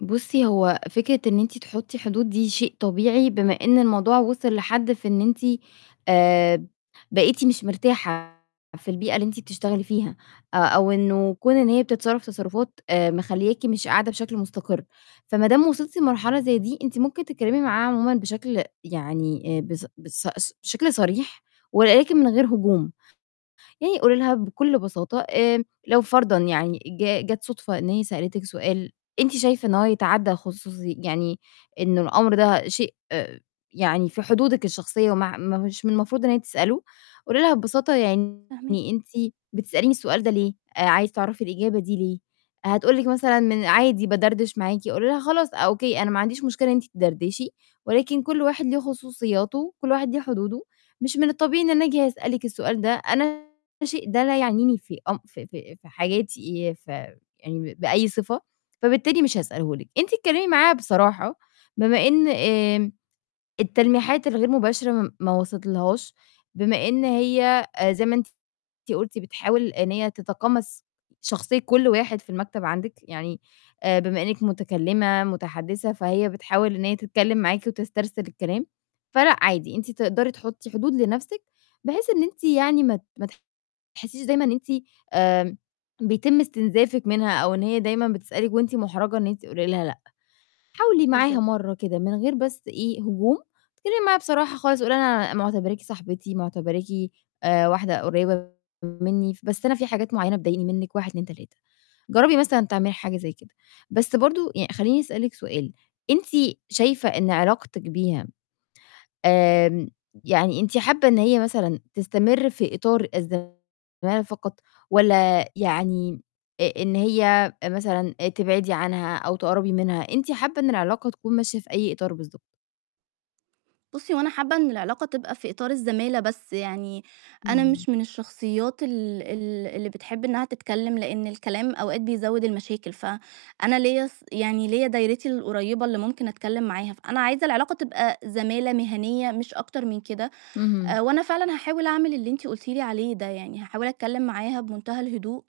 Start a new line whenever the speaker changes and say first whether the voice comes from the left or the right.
left: بُصي، هو فكرة إن أنتِ تحطي حدود دي شيء طبيعي بمِا إن الموضوع وصِل لحد في إن أنتِ، آآ، بقيتِ مش مرتاحة في البيئة اللي أنتِ بتشتغلي فيها، أ أو إنه كُون إن هي بتتصرف تصرُفات، آآ، مخلياكِ مش قاعدة بشكل مُستقر. فما دام وصلتِ لمرحلة زي دي، أنتِ ممكن تتكلمي معاها عمومًا بشكل يعني إيه بس بس سش شكل صريح، ولكن من غير هجوم. يعني قُولي لها بكل بساطة، آمم، لو فرضًا يعني ج جات صُدفة إن هي سألتِك سؤال أنتِ شايفة إن هو يتعدى الخصوصي يعني إن الأمر ده شيء يعني في حدودِك الشخصية مع م مش من المفروض إن هي تسأله، قُولي لها ببساطة يعني:
right: فاهماكِ.
left: "أنتِ بتسأليني السؤال ده ليه؟ عايزة تعرفي الإجابة دي ليه؟" هتقول لِك مثلًا: "من عادي بادردش معاكِ." قولي لها: "خلاص، okay، أنا ما عنديش مشكلة إن أنتِ تدردشي، ولكن كل واحد ليه خصوصياته، كل واحد ليه حدوده. مش من الطبيعي إن أنا آجي أسألِك السؤال ده، أنا الشيء ده لا يعنيني في أم في في في حياتي، ي في يعني ب بأي صفة، فبالتالي مش هاسأله لِك." أنتِ اتكلمي معاها بصراحة بمِا إن، آمم التلميحات الغير مباشرة م ما وصلتلهاش، بمِا إن هي، أ زي ما أنتِ أنتِ قُلتِ بتحاول إن هي تتقمص شخصية كل واحد في المكتب عندِك، يعني، أ بمِا إنِك مُتكلمة متحدثة، فهي بتحاول إن هي تتكلم معاكِ وتسترسل الكلام. فلأ، عادي، أنتِ تقدري تحطي حدود لنفسِك، بحيث إن أنتِ يعني ما ت ما تحسيش دايمًا أنتِ، آمم، بيتم استنزافِك منها أو إن هي دايمًا بتسألِك وأنتِ مُحرجة إن أنتِ تقولي لها لأ. حاولي معاها
right: بالضبط.
left: مرة كده من غير بس إيه هجوم، اتكلمي معاها بصراحة خالص، قولي لها أنا مُعتبراكِ صاحبتي، معتبراكِ، آآ، واحدة قُريبة مني، بس أنا في حاجات معينة بتضايقيني منِك، 1 2 3. جربي مثلًا تعملي حاجة زي كده. بس برضو يعني خليني أسألِك سؤال أنتِ شايفة إن علاقتِك بيها، آمم، يعني أنتِ حابة إن هي مثلًا تستمر في إطار الزمَالة فقط، والّا يعني، أ أ إن هي مثلًا أ تبعدي عنها أو تقربي منها؟ أنتِ حابة إن العلاقة تكون ماشية في أي إطار بالضبط؟
right: بُصي هو أنا حابة إن العلاقة تبقى في إطار الزمَالة بس يعني، أنا
left: اهم.
right: مش من الشخصيات ال ال اللي بتحب إنها تتكلم لإن الكلام أوقات بيزود المشاكل، ف أنا ليّا ص يعني ليّا دايرتي القُريبة اللي ممكن أتكلم معاها، فأنا عايزة العلاقة تبقى زمَالة مهنية مش أكتر من كده.
left: اهم.
right: آآ، وأنا فعلًا هاحاول أعمل اللي أنتِ قُلتِ لي عليه ده يعني، هاحاول أتكلم معاها بمُنتهى الهدوء.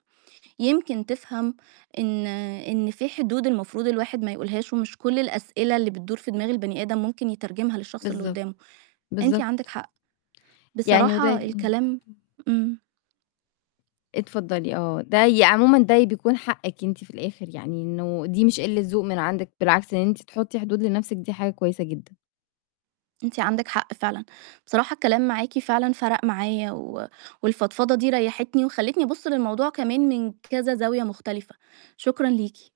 right: يمكن تفهم إن إن في حدود المفروض الواحد ما يقولهاش، ومش كل الأسئلة اللي بتدُور في دماغ البني آدم مُمكن يترجمها للشخص اللي
left: بالضبط،
right: قدامه. أنتِ
left: بالضبط.
right: عندِك حق.
left: يعني وده
right: بصراحة
left: إمم.
right: الكلام إمم.
left: اتفضلي آه. ده يا عمومًا ده بيكون حقِك أنتِ في الآخر، يعني إنه دي مش قلة ذوق من عندِك، بالعكس إن أنتِ تحطي حدود لنفسِك دي حاجة كويسة جدًا.
right: أنتِ عندِك حق فعلًا. بصراحة الكلام معاكِ فعلًا فَرق معايا، و والفضفضة دي ريحتني وخلتني أبُص للموضوع كمان من كذا زاوية مُختلفة. شكرًا ليكِ.